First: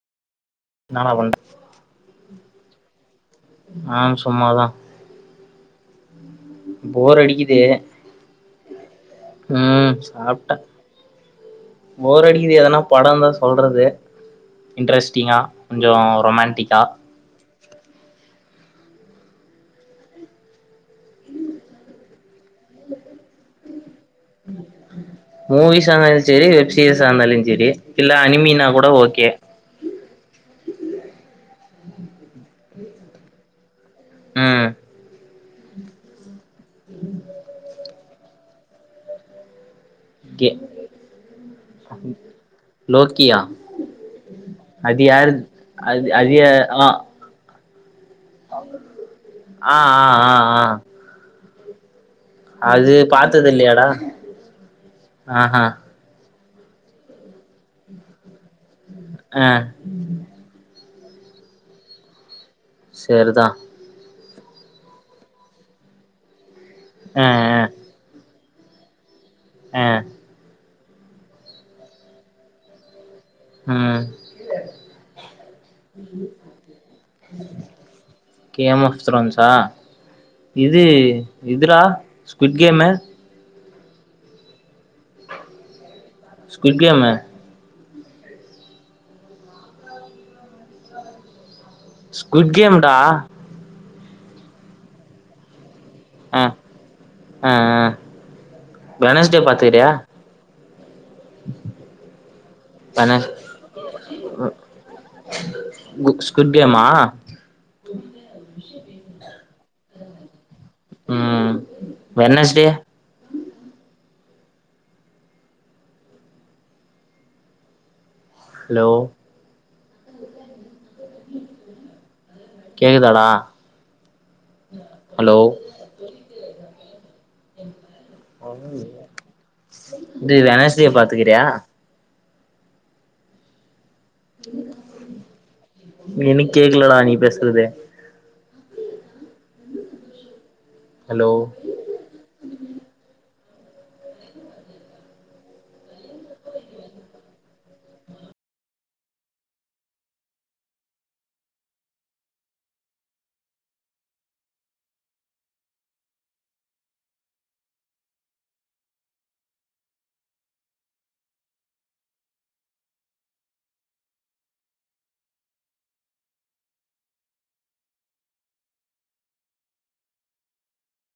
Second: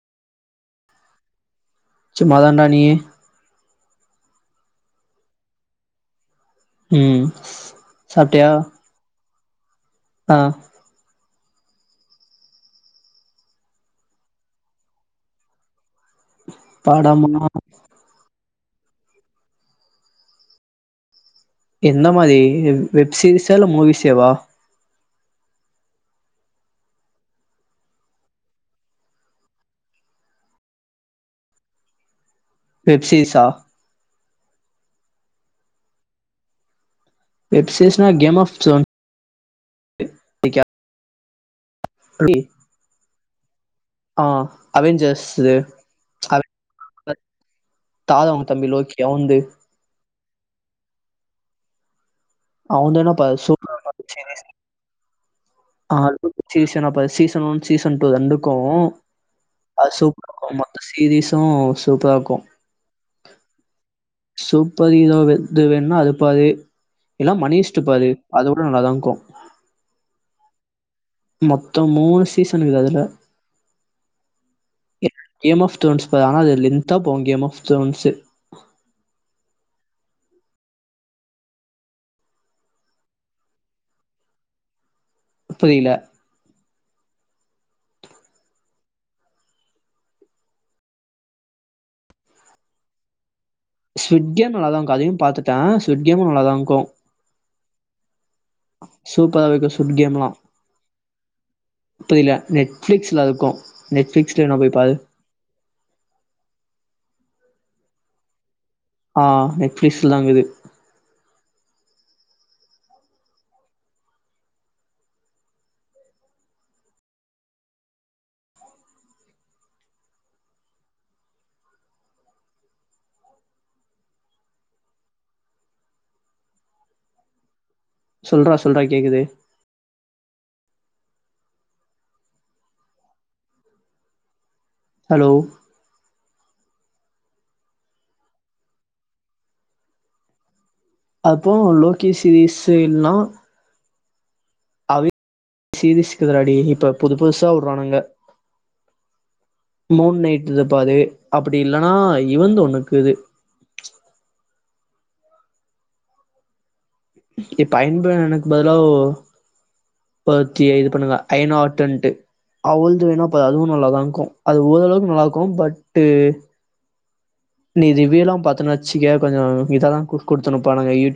நானா பண் சும்மாதாண்டா நீயி ஆ சும்மாதா போர் ம் அடிக்குது சாப்டயா ம் சாப்ட்ட போர் அடிக்குது எதனா படோ இர்ந்தா சொல்றதே இன்ட்ரெஸ்ட்டிங்கா கொஞ்சோ ரொமேன் படமுன்னா எந்த மாரி இது வெப் சீரீஸா இல்ல மூவிஸேவா மூவீஸா இருந்தாலு செரி வெப் சீரீஸா இருந்தாலு செரி இல்ல அனிமீனா கூட ஓகே வெப் சீரீஸ்ஸா ம் வெப்சீஸ் நா கேம் ஆஃப் சொன் [unintelligible] லோக் கியா ஆ அது அவெஞ்சர்ஸ் யாருது அது அது யா ஆ அவெஞ்சர் தாதா அவங்க தம்பி லோக்கி அவுன்து ஆ ஆ ஆ ஆ அது அவுன்தேனா பா பாத்தது சூப்பரா இல்லையாடா இருந்துச்சு சீரிஸ். ஆ ஹா சீசனப்ப சீசன் ஒன் சீசன் டூ ரெண்டுக்கோ ஆ அ சூப் இர்க்கோ ஆமா சீரீஸோ சூப்பரா இர்க்கோ சரிதா சூப்பர் ஹீரோ எது வேண்மா அது பாரு ஆ இல்லனா ஆ மனீஸ்ட்டுப்பாரு அது கூட நல்லாதாக்கோ ஆ மொத்தோ மூணு சீசன்னுக்குது அதுல ம் கே கேம் ஆஃப் ஸ்டோன்ஸு பாரு ஆனா அது லென்தா போகோ game of stones game of த்ரோன்ஸா இது இதுடா ஸ்குட் கேமு புரியல ஸ்குட் கேமு ஸ்குட் கேம்டா ஸ்க்விட் கேம் நல்லாதா இருக்கு அதையு பாத்துட்டே ஸ்க்விட் கேமும் நல்லாதான் இக்கும் ஆஹ் ஆஹ் சூப்பரா இருக்கு சுட் கேம்லா புரில நெட்பிளிக்ஸ்ல வெனஸ் இருக்கு நெட்பிளிக்ஸ்ல வேனா போய் பாரு கு ஸ்குவிட் [unintelligible] ஆ நெட்பிளிக்ஸ்லதா இருக்குது உம் வெனஸ்டே ஹலோ கேக்குதாடா ஹலோ சொல்றா சொல்றா கேக்குது டேய் வெனஸ்டே பாத்துக்றியா ஹலோ எனக்கு கேக்கலடா நீ பேசுறது ஹலோ அப்போ லோகேஸ்வரி [unintelligible] எல்லா [unintelligible] டேய் இப்போ புது புதுசா விட்றானுங்க மூன் நைட்ல பாரு அப்டி இல்லன்னா இவந்து ஒண்ணு இக்குது இப்ப [unintelligible] பதிலா ஒ பத்தி இது பண்ணுதா அயனாட்டன்ட்டு அவழ்து வேணா பார் அதுவு நல்லாதாருக்கு அது ஓரளவுக்கு நல்லா இருக்கு பட் நீ ரிவ்யூலா பாத்தன்னு வச்சுக்கயே கொஞ்ச இத தா குடுத்துனுருப்பாங்க யூ டி